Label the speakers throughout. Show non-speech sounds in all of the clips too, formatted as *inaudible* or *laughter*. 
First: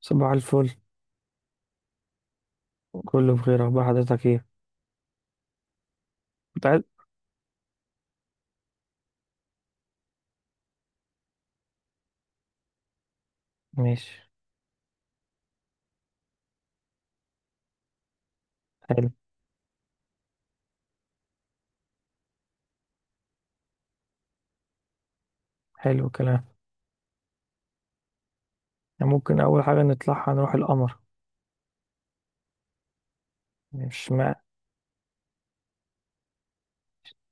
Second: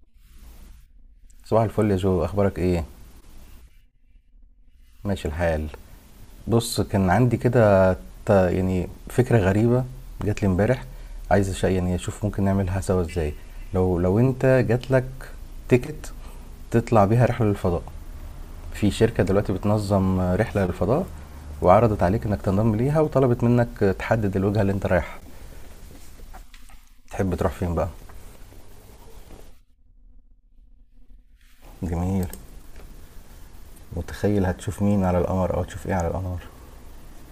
Speaker 1: صباح الفل.
Speaker 2: صباح الفل يا جو، اخبارك ايه؟
Speaker 1: كله بخير. اخبار حضرتك ايه؟
Speaker 2: ماشي الحال.
Speaker 1: كنت
Speaker 2: بص،
Speaker 1: عايز.
Speaker 2: كان عندي كده يعني فكرة غريبة جات لي امبارح. عايز يعني اشوف ممكن نعملها سوا ازاي. لو
Speaker 1: ماشي.
Speaker 2: لو انت جات لك تيكت تطلع بيها رحلة للفضاء، في
Speaker 1: حلو.
Speaker 2: شركة دلوقتي بتنظم رحلة للفضاء، وعرضت عليك انك تنضم ليها وطلبت منك تحدد الوجهة اللي انت رايحها،
Speaker 1: حلو الكلام.
Speaker 2: تحب تروح فين بقى؟
Speaker 1: يعني ممكن اول حاجه نطلعها نروح القمر.
Speaker 2: جميل.
Speaker 1: مش مع...
Speaker 2: متخيل هتشوف مين على القمر او تشوف ايه على القمر؟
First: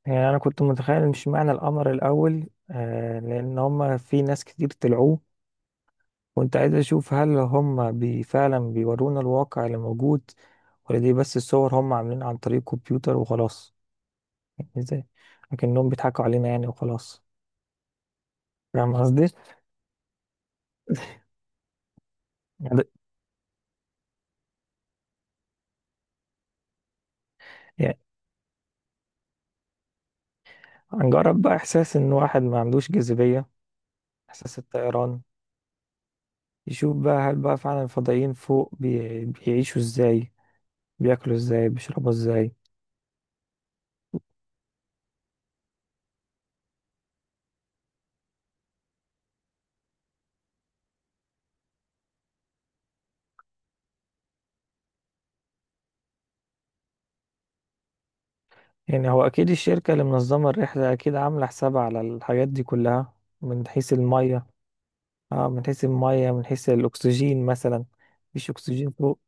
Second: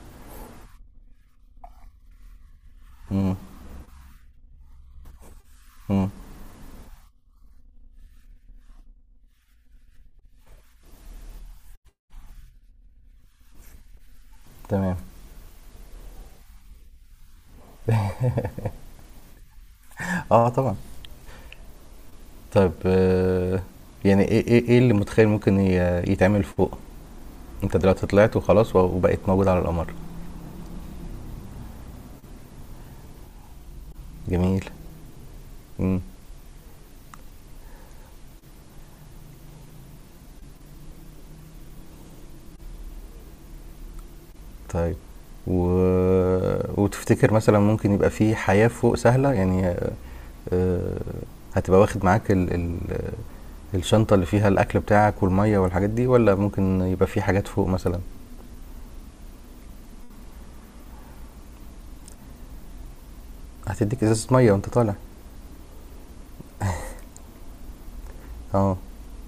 Speaker 1: يعني انا كنت متخيل مش معنى القمر الاول
Speaker 2: امم
Speaker 1: لان هم في ناس كتير طلعوه.
Speaker 2: امم
Speaker 1: كنت عايز اشوف هل هم فعلا بيورونا الواقع اللي موجود، ولا دي بس الصور هم عاملينها عن طريق كمبيوتر وخلاص. يعني
Speaker 2: تمام.
Speaker 1: ازاي؟ لكنهم بيضحكوا علينا يعني وخلاص. فاهم قصدي؟
Speaker 2: اه طبعا. طب
Speaker 1: *laughs*
Speaker 2: آه، يعني ايه اللي متخيل ممكن يتعمل فوق؟ انت
Speaker 1: يعني
Speaker 2: دلوقتي طلعت وخلاص و- وبقيت موجود على القمر.
Speaker 1: هنجرب بقى احساس ان واحد ما عندوش جاذبيه، إحساس
Speaker 2: جميل.
Speaker 1: الطيران.
Speaker 2: امم
Speaker 1: يشوف بقى هل بقى فعلا الفضائيين فوق بيعيشوا إزاي، بياكلوا إزاي، بيشربوا إزاي.
Speaker 2: طيب. و... وتفتكر مثلا ممكن يبقى في حياة فوق سهلة يعني، آه، هتبقى واخد معاك الشنطة اللي فيها الأكل بتاعك والمية والحاجات دي، ولا ممكن يبقى في حاجات فوق مثلا؟
Speaker 1: يعني هو أكيد الشركة اللي منظمة الرحلة أكيد عاملة حسابها على الحاجات دي كلها، من حيث
Speaker 2: هتديك إزازة
Speaker 1: المية.
Speaker 2: مية وأنت طالع.
Speaker 1: آه، من حيث المية، من حيث الأكسجين مثلا. مفيش
Speaker 2: اه
Speaker 1: أكسجين فوق.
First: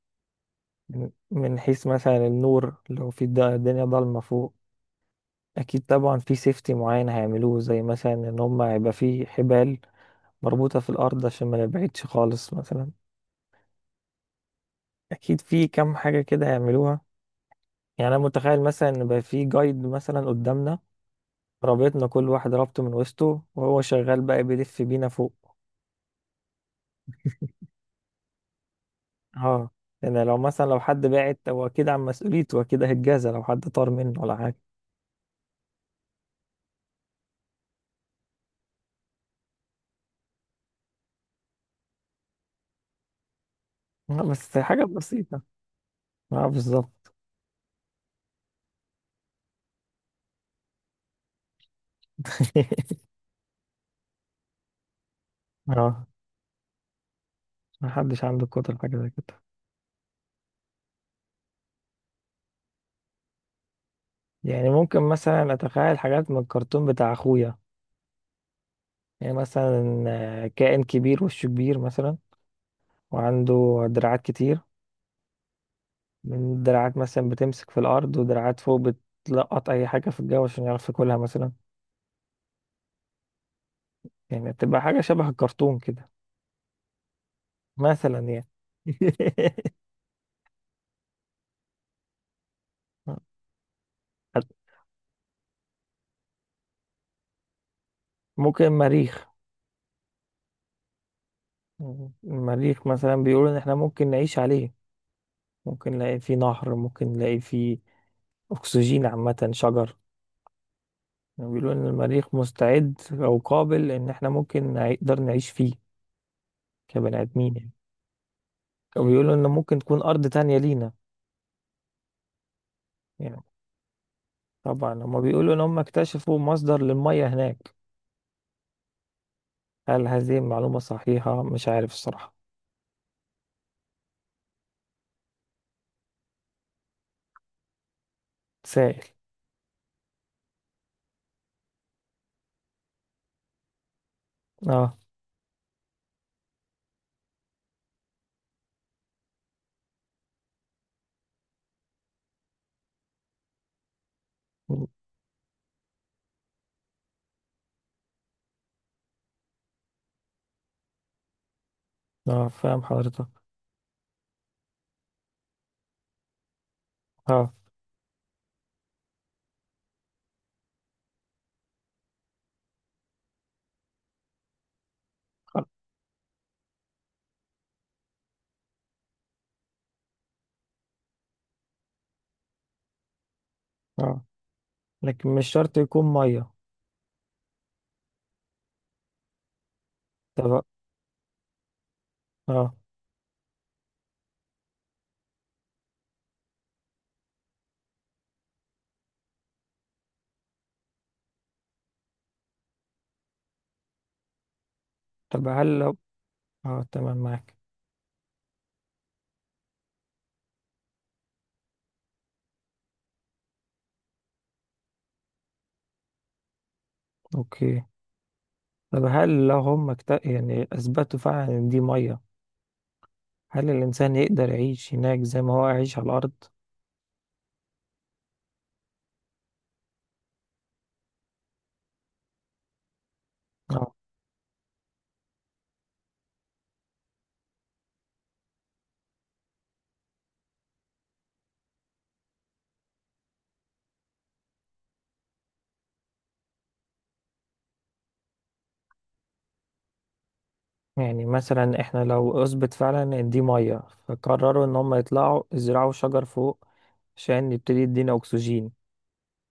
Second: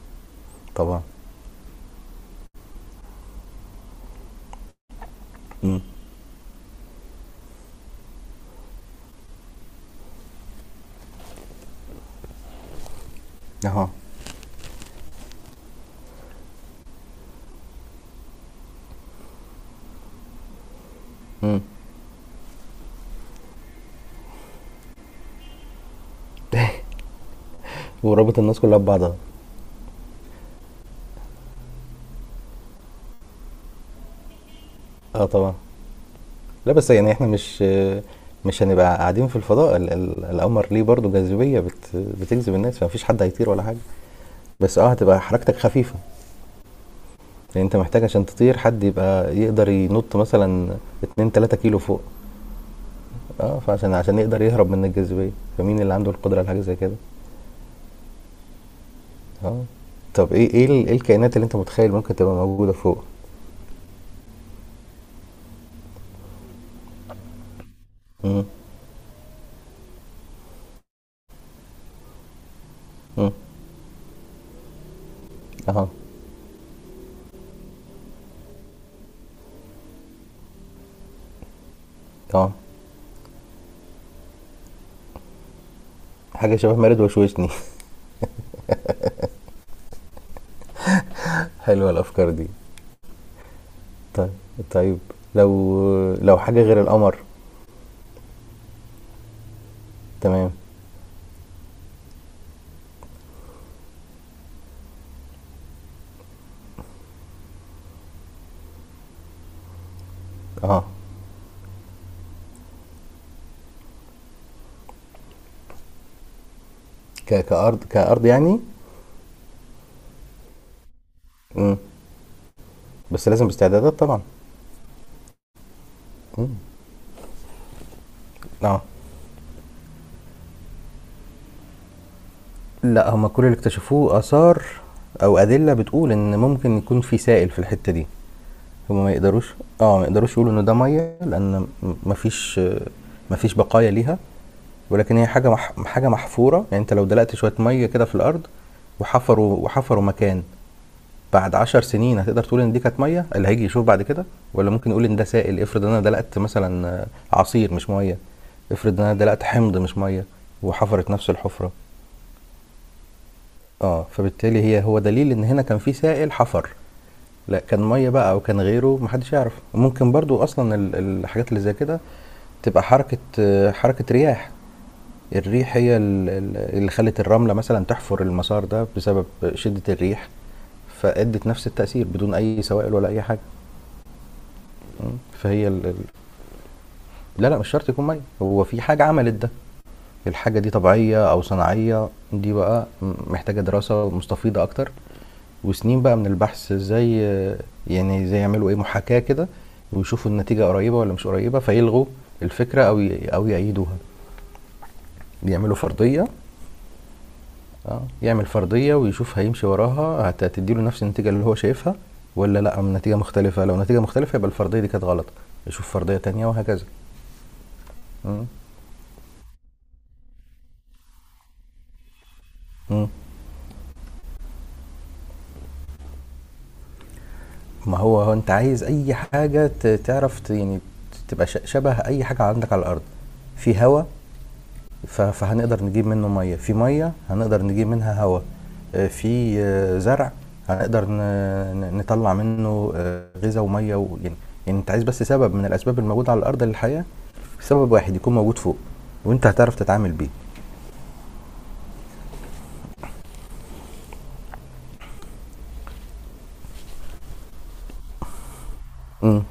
Speaker 2: طبعا.
Speaker 1: من حيث مثلا النور، لو في الدنيا ضلمة فوق،
Speaker 2: امم
Speaker 1: أكيد طبعا في سيفتي معين هيعملوه، زي مثلا إن هما هيبقى في حبال مربوطة في الأرض عشان ما نبعدش خالص مثلا.
Speaker 2: اهو.
Speaker 1: أكيد في كام حاجة كده هيعملوها. يعني انا متخيل مثلا ان بقى في جايد مثلا قدامنا،
Speaker 2: امم
Speaker 1: رابطنا كل واحد رابطه من وسطه، وهو شغال بقى بيلف بينا فوق.
Speaker 2: ورابط الناس كلها ببعضها.
Speaker 1: اه، لان لو مثلا لو حد بعت هو اكيد عن مسؤوليته، اكيد هيتجازى لو حد طار منه ولا حاجه.
Speaker 2: اه طبعا. لا بس يعني احنا مش هنبقى قاعدين في الفضاء. القمر ليه برضه جاذبية بتجذب الناس، فمفيش حد هيطير ولا حاجة.
Speaker 1: بس
Speaker 2: بس
Speaker 1: حاجه
Speaker 2: اه هتبقى
Speaker 1: بسيطه.
Speaker 2: حركتك خفيفة،
Speaker 1: اه بالظبط.
Speaker 2: لان انت محتاج عشان تطير حد يبقى يقدر ينط مثلا 2 3 كيلو فوق.
Speaker 1: *laughs*
Speaker 2: اه عشان يقدر يهرب من الجاذبية، فمين اللي
Speaker 1: اه،
Speaker 2: عنده القدرة على حاجة زي كده؟
Speaker 1: محدش عنده قدرة حاجه زي كده.
Speaker 2: اه. طب إيه الكائنات اللي انت متخيل ممكن تبقى موجودة فوق؟
Speaker 1: يعني ممكن مثلا اتخيل حاجات من الكرتون بتاع اخويا. يعني مثلا كائن كبير وشه كبير مثلا،
Speaker 2: مم.
Speaker 1: وعنده دراعات كتير،
Speaker 2: اه.
Speaker 1: من دراعات مثلا بتمسك في الأرض ودراعات فوق بتلقط أي حاجة في الجو عشان يعرف ياكلها مثلا.
Speaker 2: اه.
Speaker 1: يعني بتبقى حاجة شبه الكرتون كده،
Speaker 2: حاجة شبه مارد وشوشني. *laughs*
Speaker 1: مثلا يعني. *laughs*
Speaker 2: حلوة الافكار دي. طيب. طيب. لو، لو حاجة غير القمر.
Speaker 1: ممكن مريخ.
Speaker 2: تمام.
Speaker 1: المريخ مثلا بيقولوا إن إحنا ممكن نعيش عليه، ممكن نلاقي فيه نهر، ممكن نلاقي فيه أكسجين، عامة شجر.
Speaker 2: اه،
Speaker 1: يعني بيقولوا إن المريخ مستعد أو قابل إن إحنا ممكن نقدر نعيش فيه كبني آدمين يعني،
Speaker 2: كارض، كارض يعني.
Speaker 1: وبيقولوا إن ممكن تكون أرض تانية لينا.
Speaker 2: مم. بس
Speaker 1: يعني
Speaker 2: لازم باستعدادات طبعا.
Speaker 1: طبعا هما بيقولوا ان هم اكتشفوا مصدر للمية هناك.
Speaker 2: اه،
Speaker 1: هل هذه المعلومة صحيحة؟ مش عارف الصراحة.
Speaker 2: لا، هما كل اللي اكتشفوه اثار او ادله بتقول ان ممكن يكون في سائل في الحته دي.
Speaker 1: سائل.
Speaker 2: هما ما يقدروش، اه ما يقدروش يقولوا ان ده ميه لان مفيش، مفيش بقايا ليها.
Speaker 1: اه.
Speaker 2: ولكن هي حاجه محفوره، يعني انت لو دلقت شويه ميه كده في الارض وحفروا مكان، بعد 10 سنين هتقدر تقول ان دي كانت ميه اللي هيجي يشوف بعد كده. ولا ممكن يقول ان ده سائل، افرض انا دلقت مثلا، عصير مش ميه، افرض انا دلقت حمض مش ميه وحفرت نفس الحفره.
Speaker 1: اه فاهم حضرتك.
Speaker 2: اه، فبالتالي هو دليل ان هنا كان في سائل حفر.
Speaker 1: اه.
Speaker 2: لا كان ميه بقى او كان غيره محدش يعرف. وممكن برضو اصلا الحاجات اللي زي كده تبقى حركه، حركه رياح. الريح هي اللي خلت الرمله مثلا تحفر المسار ده بسبب شده الريح، فادت نفس التاثير بدون اي سوائل ولا اي حاجه.
Speaker 1: اه
Speaker 2: مم.
Speaker 1: لكن مش شرط يكون مية.
Speaker 2: لا، لا مش شرط يكون ميه، هو في حاجة عملت ده. الحاجة
Speaker 1: طب.
Speaker 2: دي طبيعية أو صناعية دي
Speaker 1: اه.
Speaker 2: بقى محتاجة دراسة مستفيضة أكتر، وسنين بقى من البحث ازاي، يعني زي يعملوا ايه محاكاة كده، ويشوفوا النتيجة قريبة ولا مش قريبة فيلغوا الفكرة أو أو يأيدوها،
Speaker 1: طب
Speaker 2: يعملوا
Speaker 1: هل لو.
Speaker 2: فرضية.
Speaker 1: اه تمام معاك.
Speaker 2: اه، يعمل فرضية ويشوف هيمشي وراها هتديله نفس النتيجة اللي هو شايفها ولا لا، نتيجة مختلفة. لو نتيجة مختلفة يبقى الفرضية دي كانت غلط، يشوف فرضية تانية وهكذا.
Speaker 1: اوكي.
Speaker 2: مم.
Speaker 1: طب هل لو هم يعني اثبتوا فعلا ان دي مية،
Speaker 2: مم.
Speaker 1: هل الانسان يقدر يعيش هناك زي ما هو عايش على الارض؟
Speaker 2: ما هو انت عايز اي حاجة تعرف يعني تبقى شبه اي حاجة عندك على الارض. في
Speaker 1: آه.
Speaker 2: هواء؟ فهنقدر نجيب منه مية في مية، هنقدر نجيب منها هواء. في زرع؟ هنقدر نطلع منه غذاء ومية يعني. يعني انت عايز بس سبب من الاسباب الموجودة على الارض للحياة، سبب واحد يكون موجود فوق، وانت هتعرف تتعامل بيه.
Speaker 1: يعني مثلا احنا لو اثبت فعلا ان دي ميه، فقرروا ان هم يطلعوا يزرعوا شجر فوق عشان يبتدي يدينا اكسجين،
Speaker 2: مم.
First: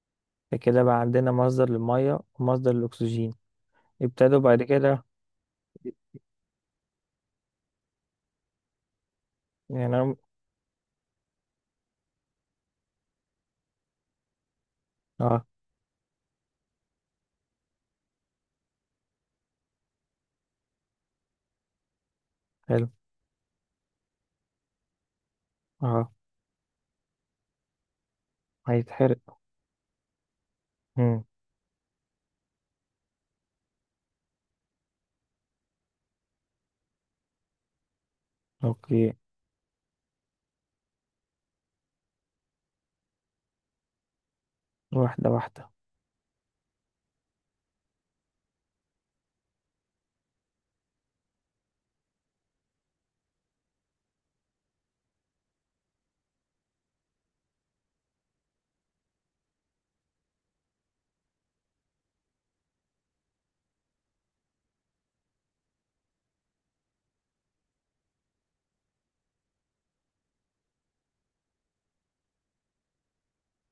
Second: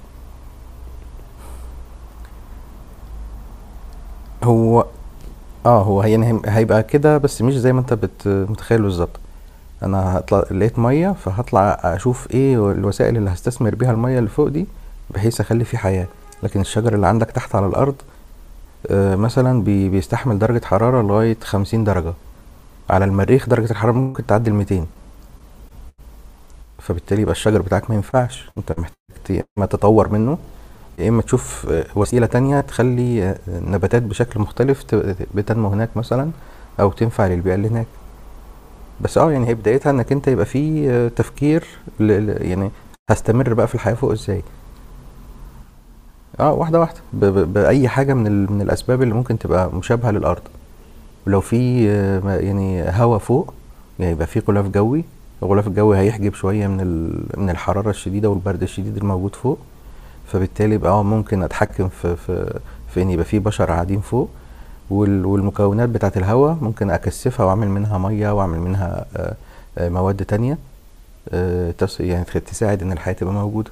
Speaker 1: فكده بقى عندنا مصدر للميه ومصدر للاكسجين، ابتدوا بعد
Speaker 2: هو
Speaker 1: كده.
Speaker 2: آه، هو هي يعني هيبقى كده بس مش زي ما أنت متخيّل بالضبط.
Speaker 1: يعني هم-
Speaker 2: أنا هاطلع لقيت مَيّة، فهاطلع أشوف إيه الوسائل اللي هاستثمر بيها المَيّة اللي فوق دي، بحيث
Speaker 1: اه.
Speaker 2: أخلّي في حياة. لكن الشجر اللي عندك تحت على الأرض مثلًا بيستحمل درجة حرارة لغاية 50 درجة،
Speaker 1: حلو.
Speaker 2: على المريخ درجة الحرارة ممكن تعدّي ال200،
Speaker 1: اه
Speaker 2: فبالتالي يبقى الشجر بتاعك ما ينفعش، أنت محتاج
Speaker 1: هيتحرق.
Speaker 2: يا إمّا تطوّر منّه، يا إمّا
Speaker 1: امم.
Speaker 2: تشوف وسيلة تانية تخلّي النباتات بشكل مختلف بتنمو هناك مثلًا، أو تنفع للبيئة اللي هناك.
Speaker 1: اوكي.
Speaker 2: بس اه يعني هي بدايتها انك انت يبقى في تفكير، يعني هستمر بقى في الحياة فوق ازاي.
Speaker 1: واحده واحده.
Speaker 2: اه واحدة واحدة بأي حاجة من من الأسباب اللي ممكن تبقى مشابهة للأرض. ولو في يعني هواء فوق، يعني يبقى في غلاف جوي، الغلاف الجوي هيحجب شوية من من الحرارة الشديدة والبرد الشديد الموجود فوق. فبالتالي يبقى اه ممكن أتحكم في في إن يبقى في بشر قاعدين فوق. وال- والمكونات بتاعت الهواء ممكن اكثفها واعمل منها ميه واعمل منها مواد تانية، يعني تساعد ان الحياه تبقى موجوده.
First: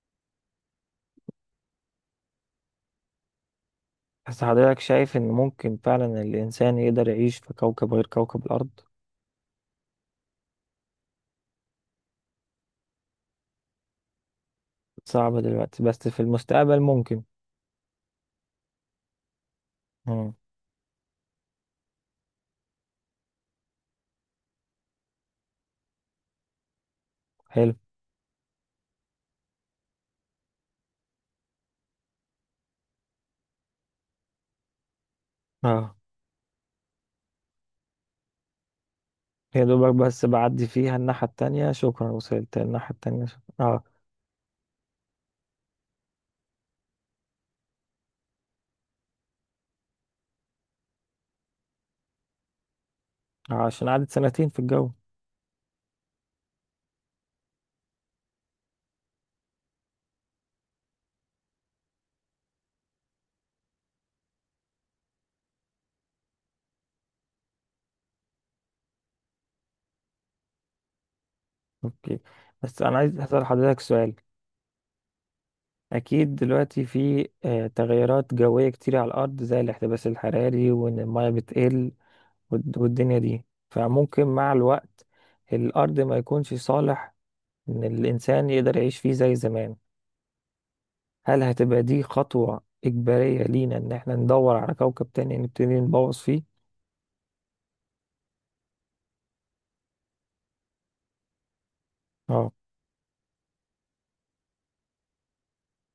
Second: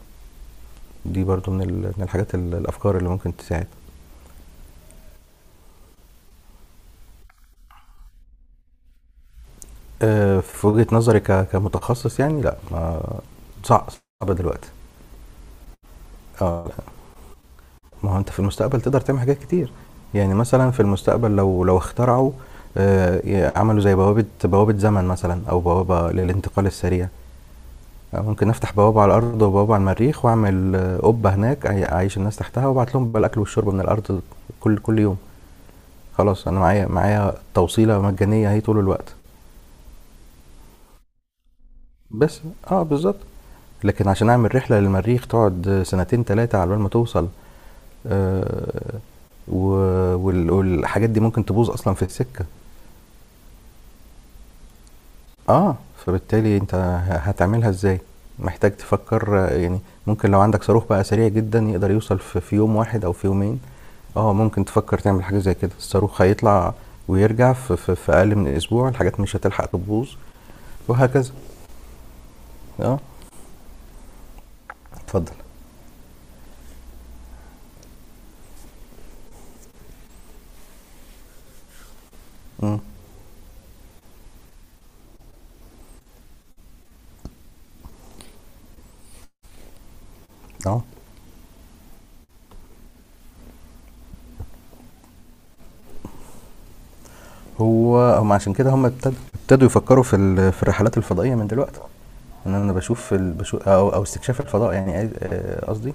Speaker 2: دي برضو من من الحاجات الافكار اللي ممكن تساعد.
Speaker 1: بس حضرتك شايف ان ممكن فعلا الانسان يقدر يعيش في كوكب غير كوكب الارض؟
Speaker 2: في وجهه نظري كمتخصص يعني لا ما، صعب صعب دلوقتي.
Speaker 1: صعب دلوقتي بس في
Speaker 2: اه،
Speaker 1: المستقبل ممكن.
Speaker 2: ما هو انت في المستقبل تقدر تعمل حاجات كتير. يعني
Speaker 1: امم.
Speaker 2: مثلا في المستقبل لو، لو اخترعوا، عملوا زي بوابه زمن مثلا او بوابه للانتقال السريع،
Speaker 1: حلو.
Speaker 2: ممكن افتح بوابه على الارض وبوابه على المريخ واعمل قبه هناك اعيش الناس تحتها وابعت لهم بقى الاكل والشرب من الارض كل يوم.
Speaker 1: اه.
Speaker 2: خلاص انا معايا توصيله مجانيه اهي طول الوقت.
Speaker 1: يا دوبك بس بعدي فيها الناحية التانية شكرا،
Speaker 2: بس
Speaker 1: وصلت
Speaker 2: اه
Speaker 1: الناحية
Speaker 2: بالظبط.
Speaker 1: التانية شكرا. اه.
Speaker 2: لكن عشان اعمل رحله للمريخ تقعد سنتين ثلاثه على بال ما توصل، آه، و- وال- والحاجات دي ممكن تبوظ اصلا في السكه.
Speaker 1: عشان قعدت سنتين في الجو.
Speaker 2: اه فبالتالي انت هتعملها ازاي؟ محتاج تفكر، يعني ممكن لو عندك صاروخ بقى سريع جدا يقدر يوصل في يوم واحد او في يومين. اه ممكن تفكر تعمل حاجه زي كده، الصاروخ هيطلع ويرجع في, اقل من اسبوع، الحاجات مش هتلحق تبوظ، وهكذا.
Speaker 1: اوكي. بس انا
Speaker 2: اه.
Speaker 1: عايز اسأل حضرتك سؤال.
Speaker 2: اتفضل.
Speaker 1: اكيد دلوقتي في تغيرات جوية كتير على الارض، زي الاحتباس الحراري، وان المية بتقل،
Speaker 2: امم
Speaker 1: والدنيا دي، فممكن مع الوقت الارض ما يكونش صالح ان الانسان يقدر يعيش فيه زي زمان.
Speaker 2: اه.
Speaker 1: هل هتبقى دي خطوة اجبارية لينا، ان احنا ندور على كوكب تاني نبتدي نبوظ فيه؟
Speaker 2: هم عشان كده هم ابتدوا يفكروا في في الرحلات الفضائيه من دلوقتي.
Speaker 1: اه.
Speaker 2: ان بشوف بشوف او او استكشاف الفضاء، يعني قصدي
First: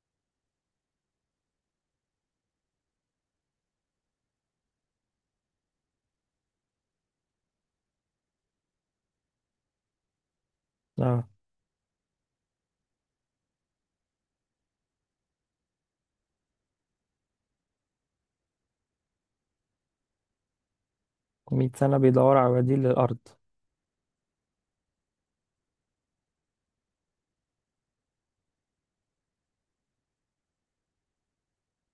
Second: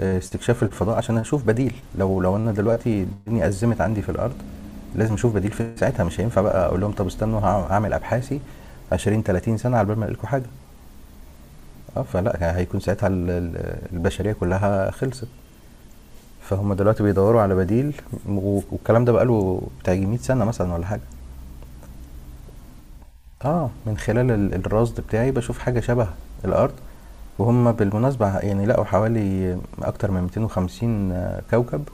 Speaker 2: آه، استكشاف الفضاء عشان اشوف بديل، لو لو انا دلوقتي الدنيا ازمت عندي في الارض لازم اشوف بديل. في ساعتها مش هينفع بقى اقول لهم طب استنوا هعمل ابحاثي 20 30 سنه على بال ما الاقي لكم حاجه.
Speaker 1: اه
Speaker 2: اه فلا، هيكون ساعتها البشريه كلها خلصت. فهم دلوقتي بيدوروا على بديل. و- والكلام ده بقاله بتاع يجي 100 سنة مثلا ولا حاجة.
Speaker 1: 100 سنة بيدور على بديل للأرض.
Speaker 2: اه من خلال الرصد بتاعي بشوف حاجة شبه الأرض. وهم بالمناسبة يعني لقوا حوالي أكتر من 250 كوكب،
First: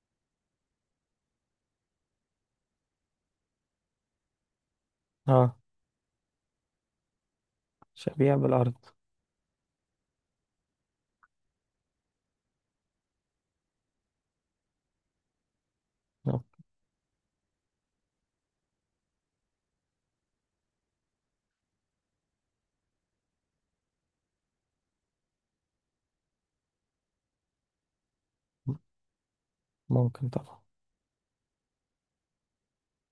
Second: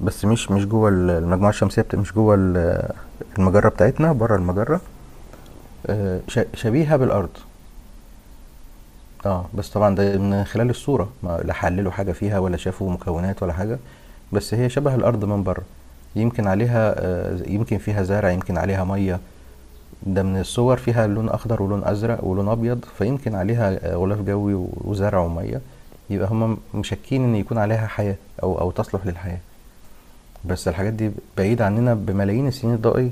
Speaker 2: بس مش جوه المجموعة الشمسية مش جوه المجرة بتاعتنا، بره المجرة.
Speaker 1: اه
Speaker 2: شبيهة بالأرض.
Speaker 1: شبيهة بالأرض.
Speaker 2: اه بس طبعا ده من خلال الصورة ما لا حللوا حاجة فيها ولا شافوا مكونات ولا حاجة، بس هي شبه الأرض من بره،
Speaker 1: آه،
Speaker 2: يمكن عليها يمكن فيها زرع يمكن عليها مية، ده من الصور فيها لون أخضر ولون أزرق ولون أبيض، فيمكن عليها غلاف جوي و- وزرع ومية. يبقى هم مشكين إن يكون عليها حياة أو أو تصلح للحياة.
Speaker 1: ممكن طبعا.
Speaker 2: بس الحاجات دي بعيدة عننا بملايين السنين الضوئية.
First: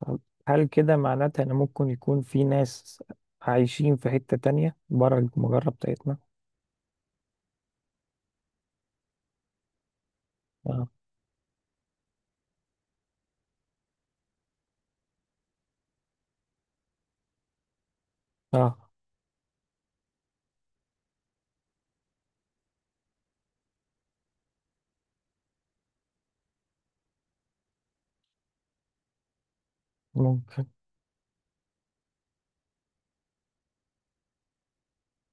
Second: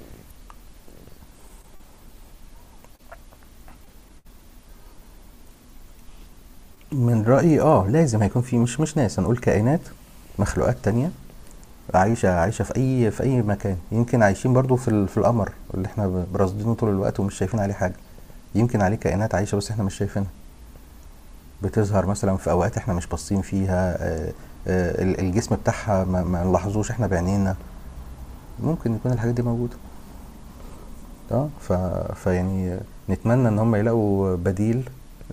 Speaker 1: طب هل كده معناتها إن ممكن يكون في ناس عايشين في حتة تانية بره المجرة بتاعتنا؟
Speaker 2: من رأيي اه لازم هيكون في، مش ناس هنقول، كائنات مخلوقات
Speaker 1: اه.
Speaker 2: تانية عايشة، عايشة في أي، في أي مكان. يمكن عايشين برضو في في القمر اللي احنا براصدينه طول الوقت ومش شايفين عليه حاجة.
Speaker 1: اه
Speaker 2: يمكن عليه كائنات عايشة بس احنا مش شايفينها، بتظهر مثلا في أوقات احنا مش باصين فيها، الجسم بتاعها ما ما نلاحظوش احنا بعينينا. ممكن يكون الحاجات دي موجودة.
Speaker 1: ممكن.
Speaker 2: اه فيعني، نتمنى ان هم يلاقوا بديل،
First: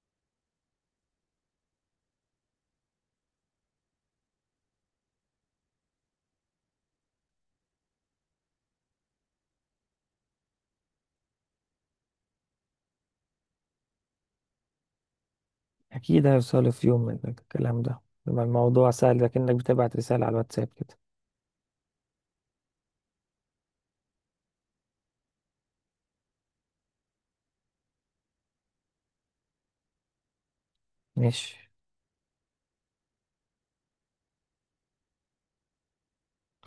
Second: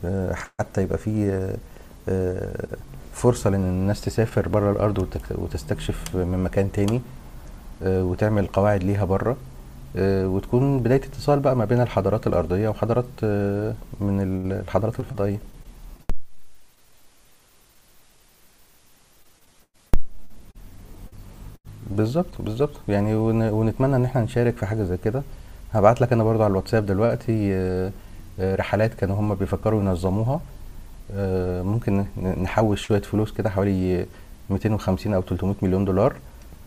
Speaker 2: آه، حتى يبقى فيه آه، فرصة لأن الناس تسافر بره الأرض وتستكشف من مكان تاني، وتعمل قواعد ليها بره، وتكون بداية اتصال بقى ما بين الحضارات الأرضية وحضارات من الحضارات الفضائية.
Speaker 1: أكيد هيوصلوا في يوم من الكلام ده. يبقى الموضوع سهل لكنك بتبعت رسالة على الواتساب كده.
Speaker 2: بالظبط بالظبط، يعني ون- ونتمنى إن احنا نشارك في حاجة زي كده. هبعت لك أنا برضو على الواتساب دلوقتي، رحلات كانوا هم بيفكروا ينظموها،
Speaker 1: ماشي.
Speaker 2: ممكن نحوش شوية فلوس كده حوالي 250 أو 300 مليون دولار،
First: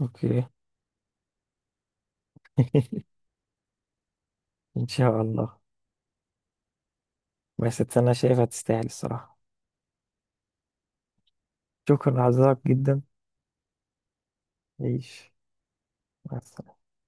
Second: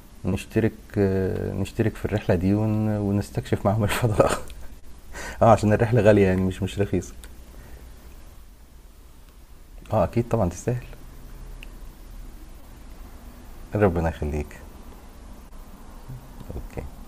Speaker 1: أوكي *laughs*
Speaker 2: نشترك، نشترك في الرحلة دي ون- ونستكشف معاهم الفضاء.
Speaker 1: إن شاء
Speaker 2: *laughs* اه
Speaker 1: الله.
Speaker 2: عشان الرحلة غالية يعني، مش مش رخيصة.
Speaker 1: بس أنا شايفها تستاهل الصراحة.
Speaker 2: اه اكيد طبعا تستاهل.
Speaker 1: شكرا لحضرتك جدا.
Speaker 2: ربنا يخليك.
Speaker 1: عيش. مع السلامة.
Speaker 2: اوكي.